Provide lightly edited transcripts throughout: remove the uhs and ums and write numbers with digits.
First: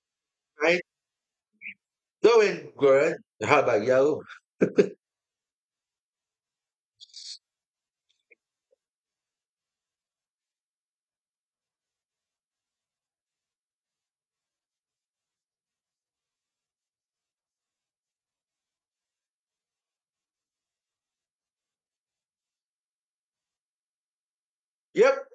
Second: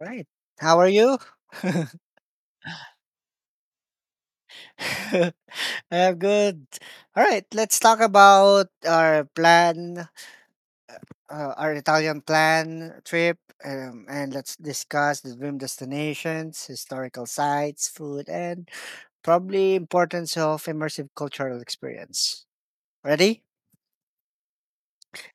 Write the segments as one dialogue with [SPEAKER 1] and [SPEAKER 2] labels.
[SPEAKER 1] Right. How
[SPEAKER 2] Right?
[SPEAKER 1] are you?
[SPEAKER 2] Doing good. How about you?
[SPEAKER 1] I'm good. All right, let's talk about our plan, our Italian plan trip, and let's discuss the dream destinations, historical sites, food, and probably importance of immersive cultural experience. Ready?
[SPEAKER 2] Yep.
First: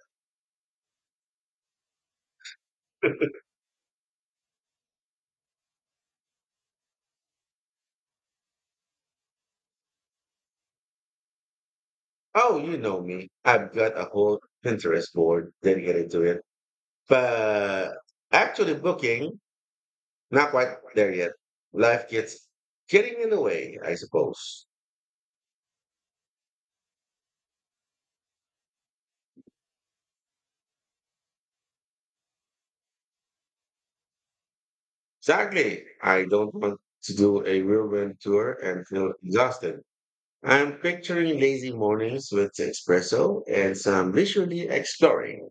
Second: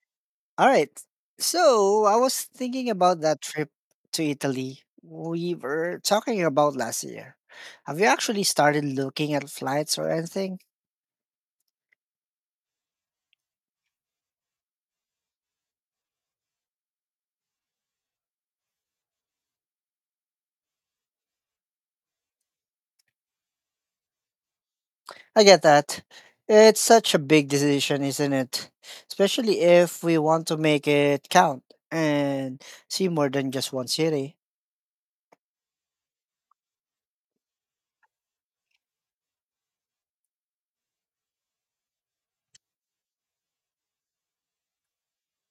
[SPEAKER 1] All right. So I was thinking about that trip to Italy we were talking about last year. Have you actually started looking at flights or anything?
[SPEAKER 2] Oh, you know me. I've got a whole Pinterest board dedicated to it. But actually booking, not quite there yet. Life gets getting in the way, I suppose.
[SPEAKER 1] I get that. It's such a big decision, isn't it? Especially if we want to make it count and see more than just one city.
[SPEAKER 2] Exactly. I don't want to do a whirlwind tour and feel exhausted. I'm picturing lazy mornings with espresso and some leisurely exploring.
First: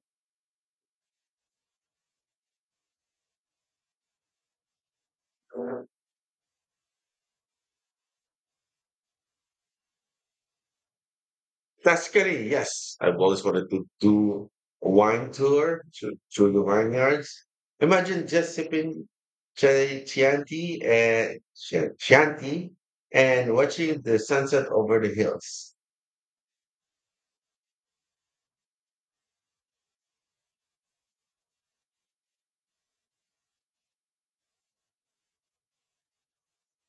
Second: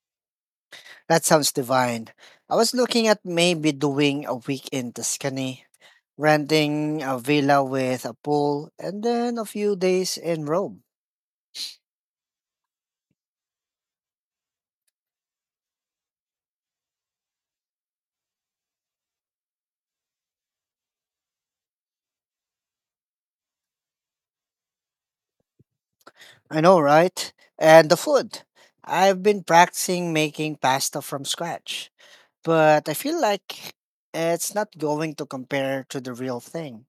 [SPEAKER 1] That sounds divine. I was looking at maybe doing a week in Tuscany, renting a villa with a pool, and then a few days in Rome.
[SPEAKER 2] Tuscany, yes. I've always wanted to do a wine tour to the vineyards. Imagine just sipping Chianti and Chi- Chianti watching the sunset over the hills.
[SPEAKER 1] I know, right? And the food. I've been practicing making pasta from scratch, but I feel like it's not going to compare to the real thing.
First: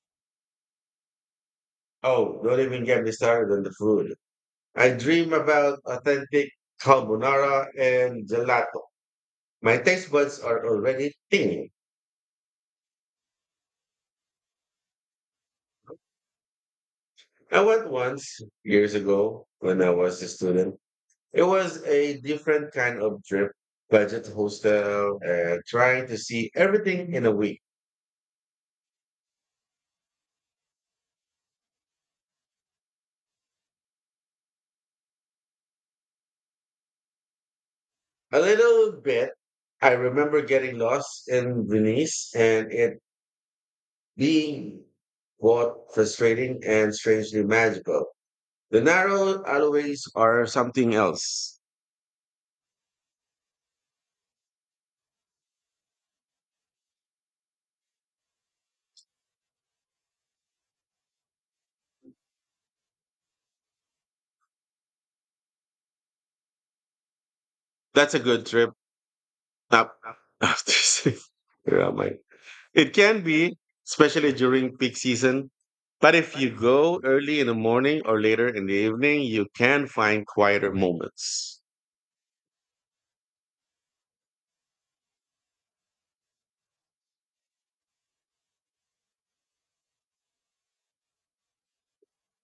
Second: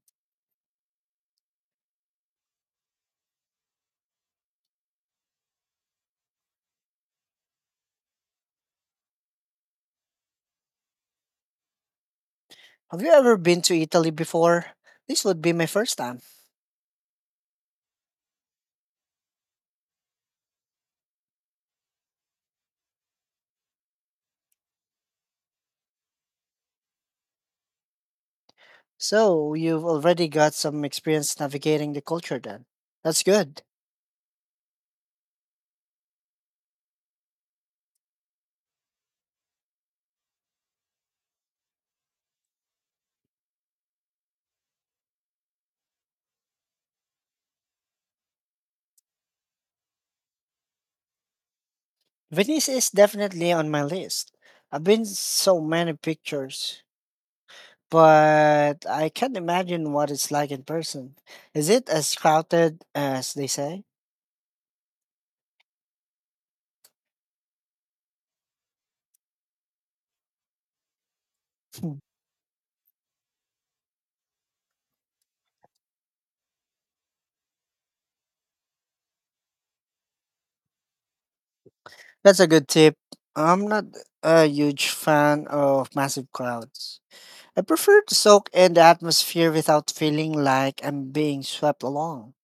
[SPEAKER 2] Oh, don't even get me started on the food. I dream about authentic carbonara and gelato. My taste buds are already thinking.
[SPEAKER 1] Have you ever been to Italy before? This would be my first time.
[SPEAKER 2] I went once years ago when I was a student. It was a different kind of trip, budget hostel, and trying to see everything in a week.
[SPEAKER 1] So, you've already got some experience navigating the culture then. That's good.
[SPEAKER 2] A little bit, I remember getting lost in Venice and it being both frustrating and strangely magical. The narrow alleyways are something else.
[SPEAKER 1] Venice is definitely on my list. I've been so many pictures, but I can't imagine what it's like in person. Is it as crowded as they say?
[SPEAKER 2] That's a good trip. Up after six. Where
[SPEAKER 1] Hmm.
[SPEAKER 2] am I? It can be, especially during peak season. But if you go early in the morning or later in the evening, you can find quieter moments.
[SPEAKER 1] That's a good tip. I'm not a huge fan of massive crowds. I prefer to soak in the atmosphere without feeling like I'm being swept along.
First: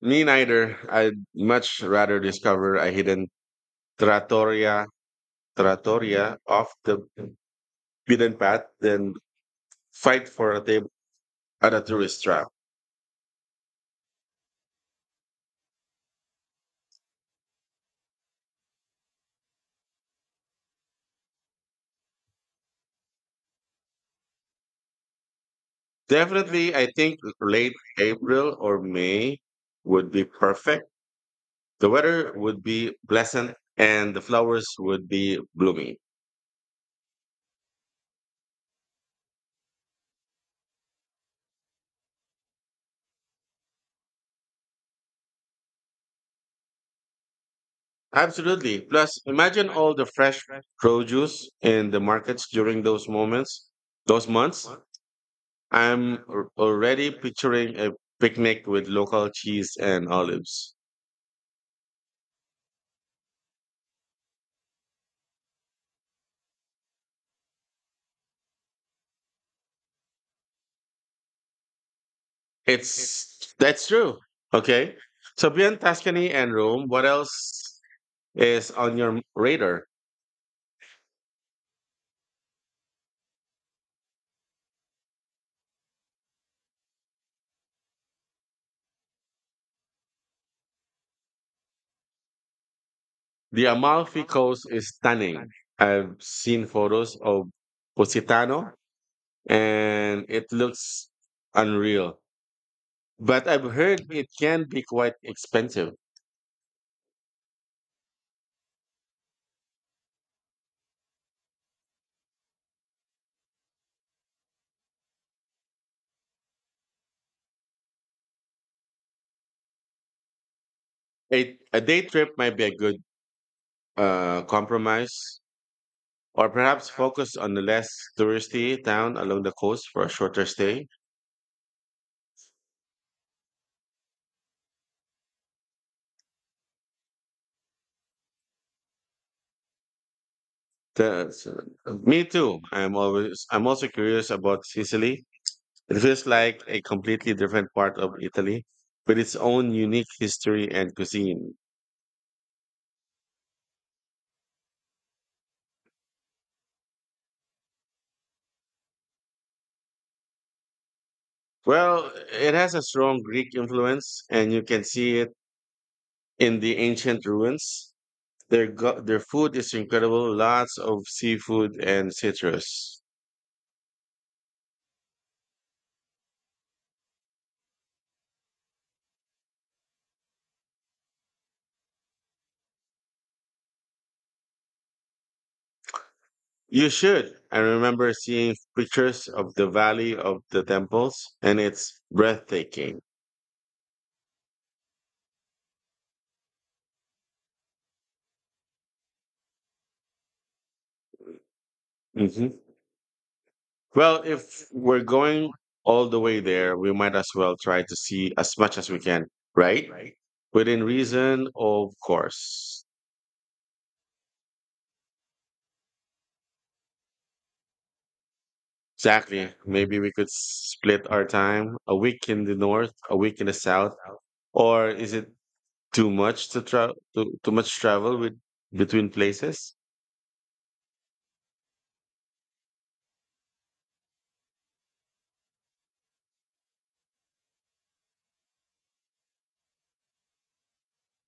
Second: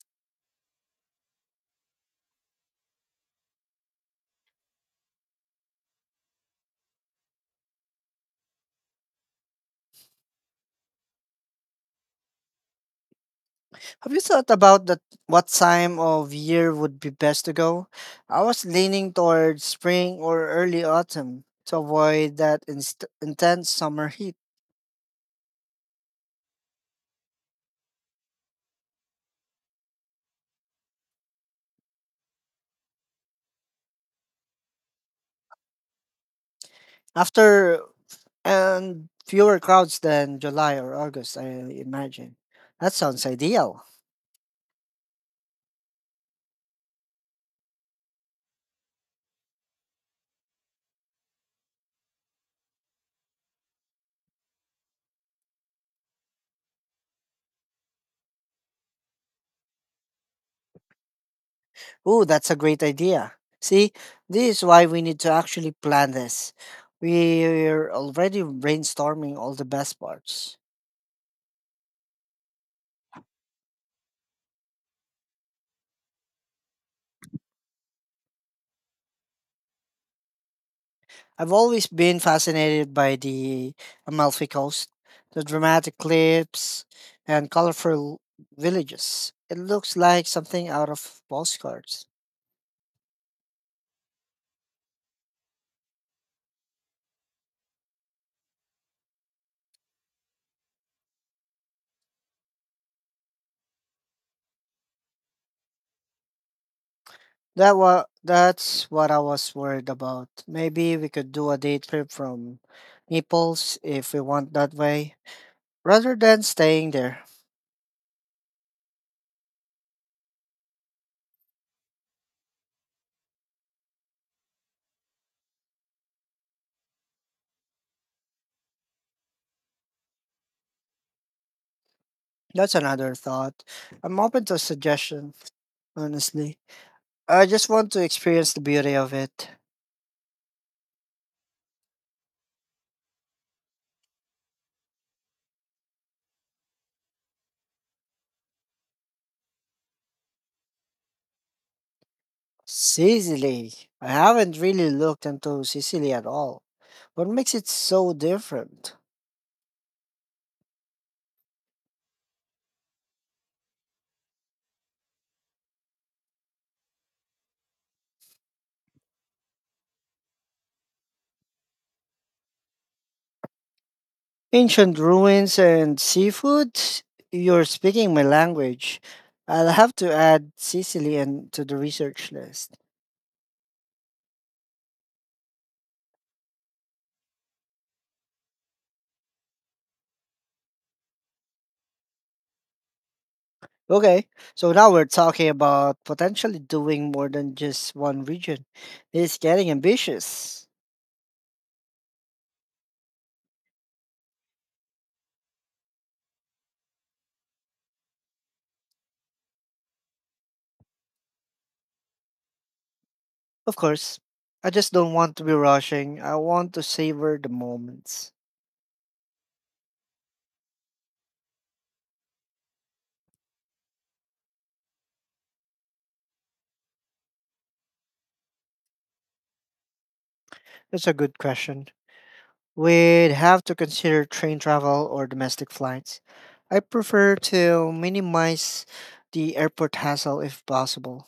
[SPEAKER 2] Me neither. I'd much rather discover a hidden trattoria, trattoria off the beaten path than fight for a table at a tourist trap.
[SPEAKER 1] Have you thought about that what time of year would be best to go? I was leaning toward spring or early autumn to avoid that intense summer heat.
[SPEAKER 2] Definitely, I think late April or May would be perfect. The weather would be pleasant and the flowers would be blooming.
[SPEAKER 1] After and fewer crowds than July or August, I imagine. That sounds ideal.
[SPEAKER 2] Absolutely. Plus, imagine all the fresh produce in the markets during those months. I'm already picturing a picnic with local cheese and olives.
[SPEAKER 1] Oh, that's a great idea. See, this is why we need to actually plan this. We're already brainstorming all the best parts.
[SPEAKER 2] It's That's true. Okay. So beyond Tuscany and Rome, what else is on your radar?
[SPEAKER 1] I've always been fascinated by the Amalfi Coast, the dramatic cliffs, and colorful villages. It looks like something out of postcards.
[SPEAKER 2] The Amalfi Coast is stunning. I've seen photos of Positano and it looks unreal. But I've heard it can be quite expensive.
[SPEAKER 1] That's what I was worried about. Maybe we could do a day trip from Naples if we want that way, rather than staying there.
[SPEAKER 2] A day trip might be a good compromise, or perhaps focus on the less touristy town along the coast for a shorter stay.
[SPEAKER 1] That's another thought. I'm open to suggestions, honestly. I just want to experience the beauty of it.
[SPEAKER 2] Me too. I'm also curious about Sicily. It feels like a completely different part of Italy, with its own unique history and cuisine.
[SPEAKER 1] Sicily. I haven't really looked into Sicily at all. What makes it so different?
[SPEAKER 2] Well, it has a strong Greek influence, and you can see it in the ancient ruins. Their food is incredible, lots of seafood and citrus.
[SPEAKER 1] Ancient ruins and seafood? You're speaking my language. I'll have to add Sicily and to the research list.
[SPEAKER 2] You should. I remember seeing pictures of the Valley of the Temples, and it's breathtaking.
[SPEAKER 1] Okay, so now we're talking about potentially doing more than just one region. It's getting ambitious.
[SPEAKER 2] hmm Well, if we're going all the way there, we might as well try to see as much as we can, right? Right. Within reason, of course.
[SPEAKER 1] Of course. I just don't want to be rushing. I want to savor the moments.
[SPEAKER 2] Exactly. Maybe we could split our time, a week in the north, a week in the south, or is it too much to travel, too much travel with between places.
[SPEAKER 1] That's a good question. We'd have to consider train travel or domestic flights. I prefer to minimize the airport hassle if possible.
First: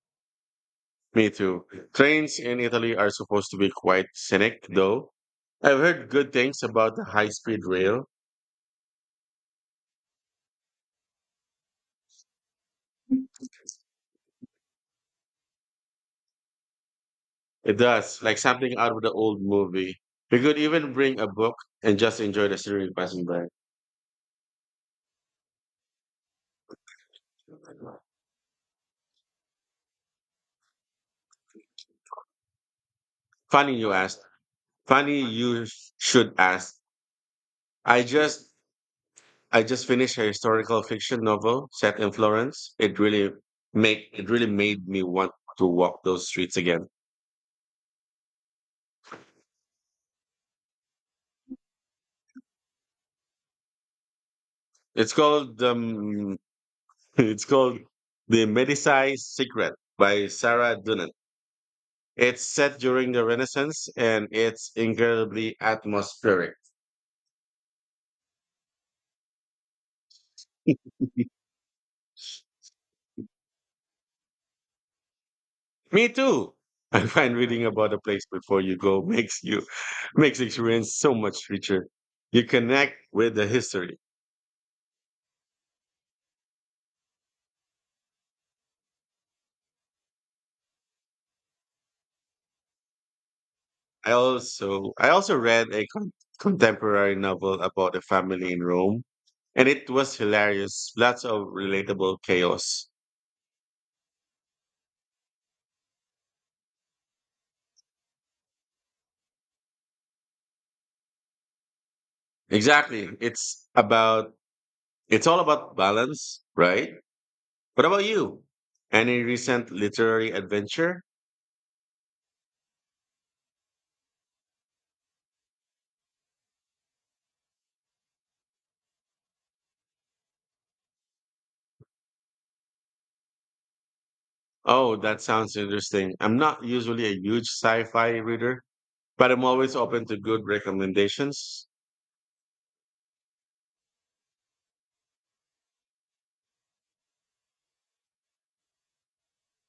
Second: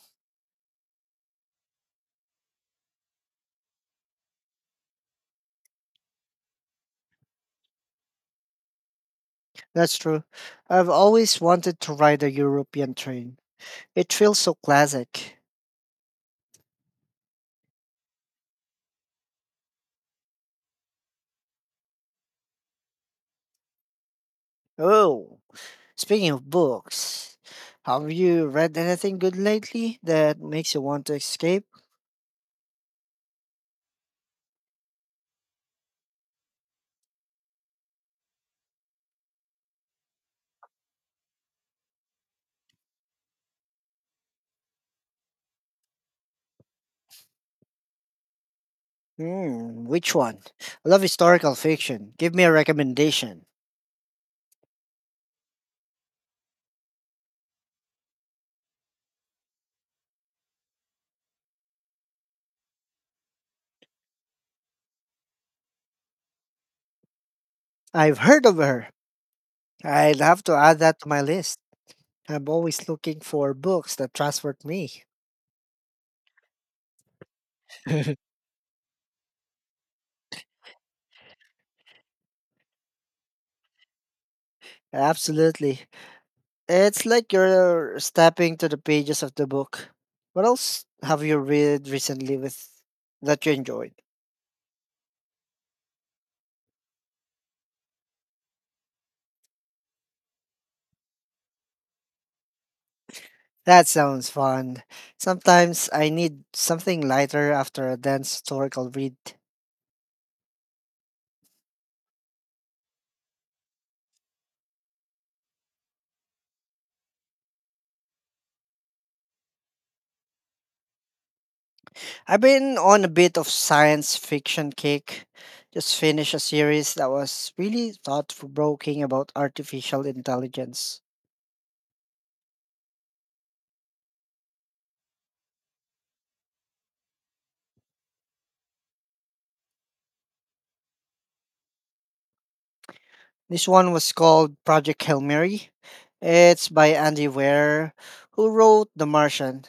[SPEAKER 2] Me too. Trains in Italy are supposed to be quite scenic, though. I've heard good things about the high-speed rail.
[SPEAKER 1] That's true. I've always wanted to ride a European train. It feels so classic.
[SPEAKER 2] It does, like something out of the old movie. We could even bring a book and just enjoy the scenery passing by.
[SPEAKER 1] Oh, speaking of books, have you read anything good lately that makes you want to escape?
[SPEAKER 2] Funny you asked. Funny you sh- should ask. I just I just finished a historical fiction novel set in Florence. It really made me want to walk those streets again.
[SPEAKER 1] Hmm, which one? I love historical fiction. Give me a recommendation.
[SPEAKER 2] It's called it's called The Medici's Secret by Sarah Dunant. It's set during the Renaissance and it's incredibly atmospheric.
[SPEAKER 1] I've heard of her. I'd have to add that to my list. I'm always looking for books that transport me.
[SPEAKER 2] Me too. I find reading about a place before you go makes you makes the experience so much richer. You connect with the history.
[SPEAKER 1] Absolutely. It's like you're stepping to the pages of the book. What else have you read recently with that you enjoyed?
[SPEAKER 2] I also read a contemporary novel about a family in Rome, and it was hilarious. Lots of relatable chaos.
[SPEAKER 1] That sounds fun. Sometimes I need something lighter after a dense historical read.
[SPEAKER 2] Exactly. It's all about balance, right? What about you? Any recent literary adventure?
[SPEAKER 1] I've been on a bit of science fiction kick. Just finished a series that was really thought provoking about artificial intelligence.
[SPEAKER 2] Oh, that sounds interesting. I'm not usually a huge sci-fi reader, but I'm always open to good recommendations.
[SPEAKER 1] This one was called Project Hail Mary. It's by Andy Weir, who wrote The Martian.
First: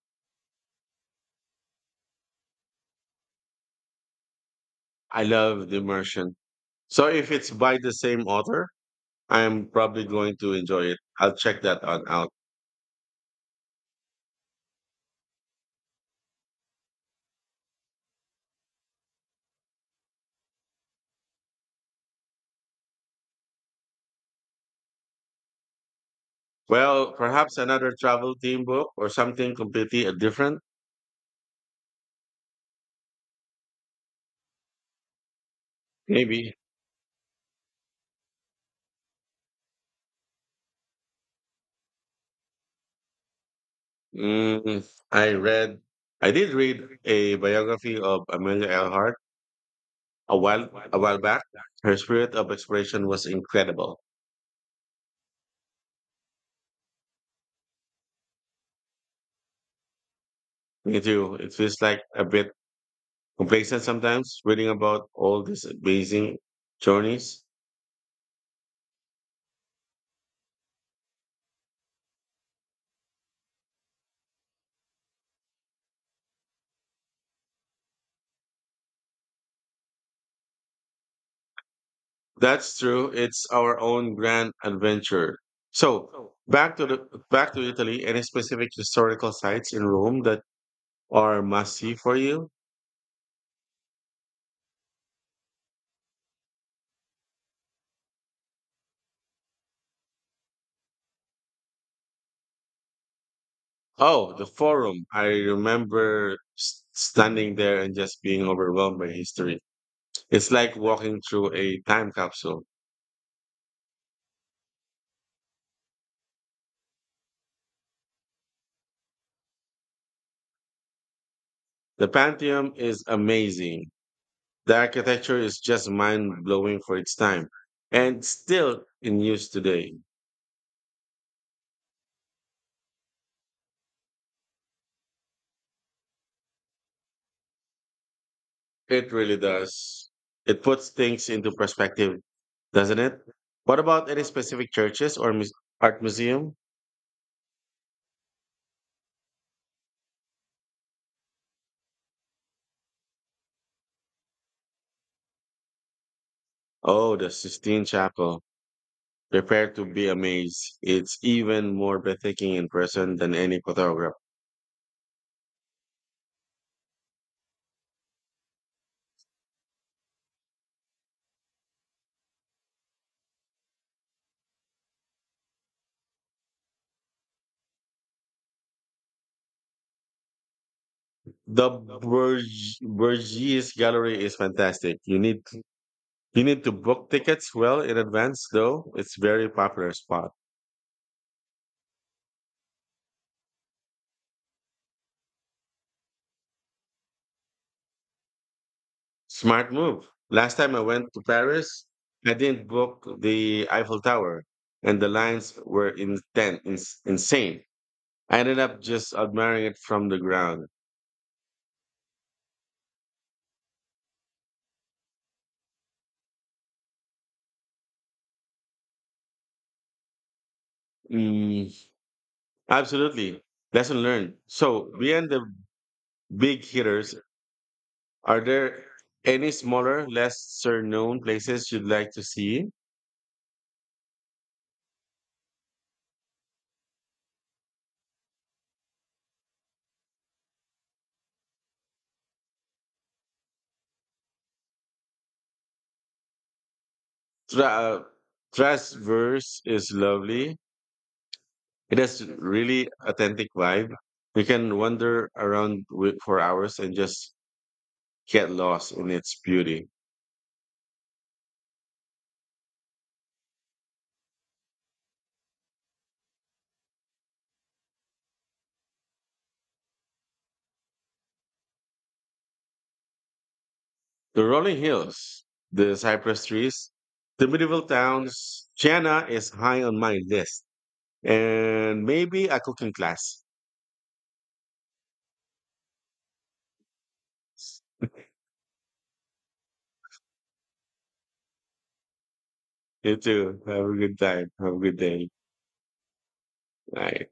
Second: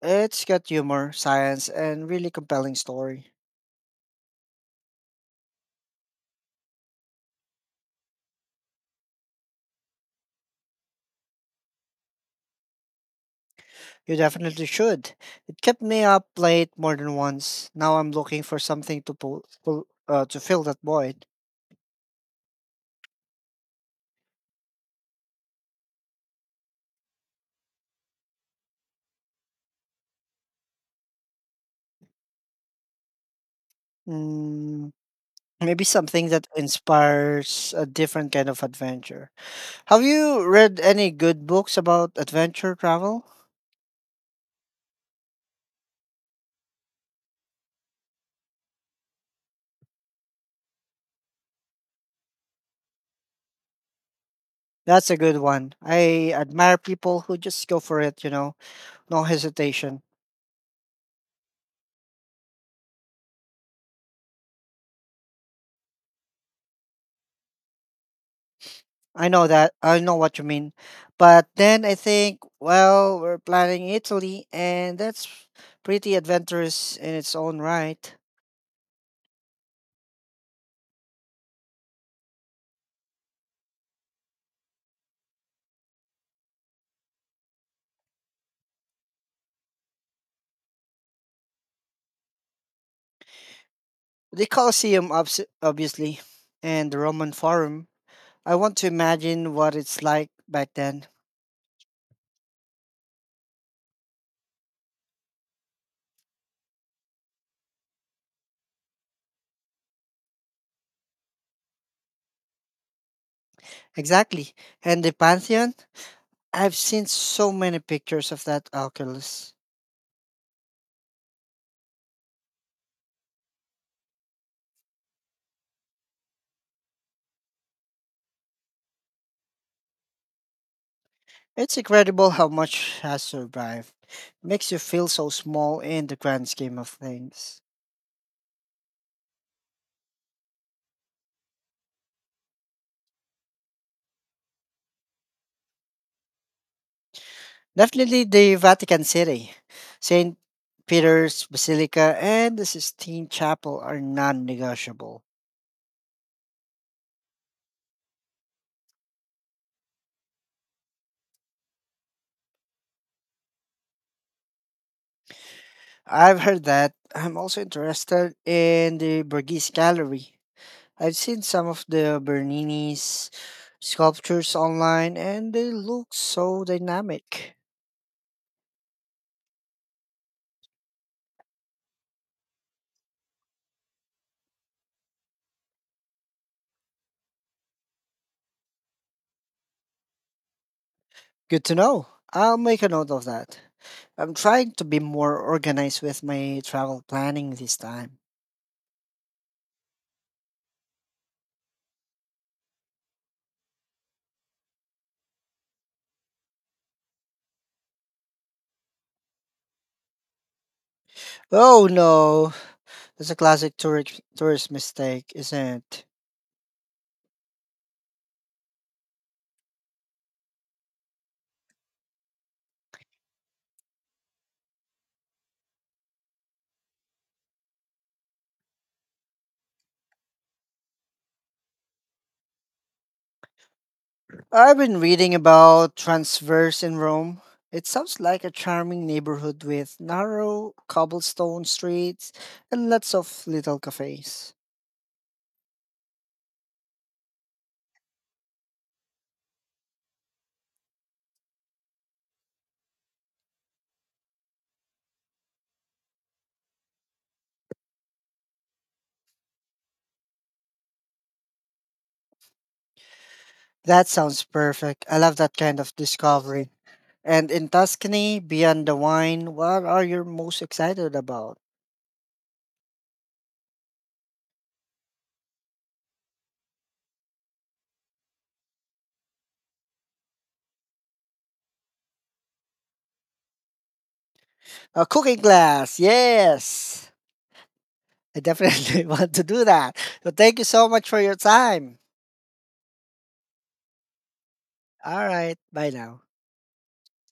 [SPEAKER 1] It's got humor, science, and really compelling story.
[SPEAKER 2] I love the immersion. So if it's by the same author, I'm probably going to enjoy it. I'll check that on out.
[SPEAKER 1] You definitely should. It kept me up late more than once. Now I'm looking for something to pull, pull to fill that void.
[SPEAKER 2] Well, perhaps another travel theme book or something completely different.
[SPEAKER 1] Mm, maybe something that
[SPEAKER 2] Maybe.
[SPEAKER 1] inspires a different kind of adventure. Have you read any good books about adventure travel?
[SPEAKER 2] Mm, I read, I did read a biography of Amelia Earhart a while back. Her spirit of exploration was incredible.
[SPEAKER 1] That's a good one. I admire people who just go for it, you know, no hesitation.
[SPEAKER 2] Me too. It feels like a bit complacent sometimes reading about all these amazing journeys.
[SPEAKER 1] I know that. I know what you mean. But then I think, well, we're planning Italy, and that's pretty adventurous in its own right.
[SPEAKER 2] That's true. It's our own grand adventure. So back to Italy. Any specific historical sites in Rome that are must see for you?
[SPEAKER 1] The Colosseum, obviously, and the Roman Forum. I want to imagine what it's like back then.
[SPEAKER 2] Oh, the forum. I remember standing there and just being overwhelmed by history. It's like walking through a time capsule.
[SPEAKER 1] Exactly. And the Pantheon? I've seen so many pictures of that Oculus.
[SPEAKER 2] The Pantheon is amazing. The architecture is just mind blowing for its time and still in use today.
[SPEAKER 1] It's incredible how much has survived. Makes you feel so small in the grand scheme of things.
[SPEAKER 2] It really does. It puts things into perspective, doesn't it? What about any specific churches or art museum?
[SPEAKER 1] Definitely the Vatican City, St. Peter's Basilica, and the Sistine Chapel are non negotiable.
[SPEAKER 2] Oh, the Sistine Chapel. Prepare to be amazed. It's even more breathtaking in person than any photograph.
[SPEAKER 1] I've heard that. I'm also interested in the Borghese Gallery. I've seen some of the Bernini's sculptures online, and they look so dynamic.
[SPEAKER 2] The Bourgeois Gallery is fantastic. You need to book tickets well in advance though. It's very popular spot.
[SPEAKER 1] Good to know. I'll make a note of that. I'm trying to be more organized with my travel planning this time.
[SPEAKER 2] Smart move. Last time I went to Paris, I didn't book the Eiffel Tower and the lines were insane. I ended up just admiring it from the ground.
[SPEAKER 1] Oh no, that's a classic tourist mistake, isn't it?
[SPEAKER 2] Mm, absolutely. Lesson learned. So, beyond the big hitters, are there any smaller, lesser known places you'd like to see?
[SPEAKER 1] I've been reading about Transverse in Rome. It sounds like a charming neighborhood with narrow cobblestone streets and lots of little cafes.
[SPEAKER 2] Tra- uh, Transverse is lovely. It has really authentic vibe. You can wander around for hours and just get lost in its beauty.
[SPEAKER 1] That sounds perfect. I love that kind of discovery. And in Tuscany, beyond the wine, what are you most excited about?
[SPEAKER 2] The rolling hills, the cypress trees, the medieval towns. Chiana is high on my list. And maybe a cooking class.
[SPEAKER 1] A cooking class, yes. I definitely want to do that. So thank you so much for your time.
[SPEAKER 2] You too. Have a good time. Have a good
[SPEAKER 1] All
[SPEAKER 2] day.
[SPEAKER 1] right, bye now.
[SPEAKER 2] Bye.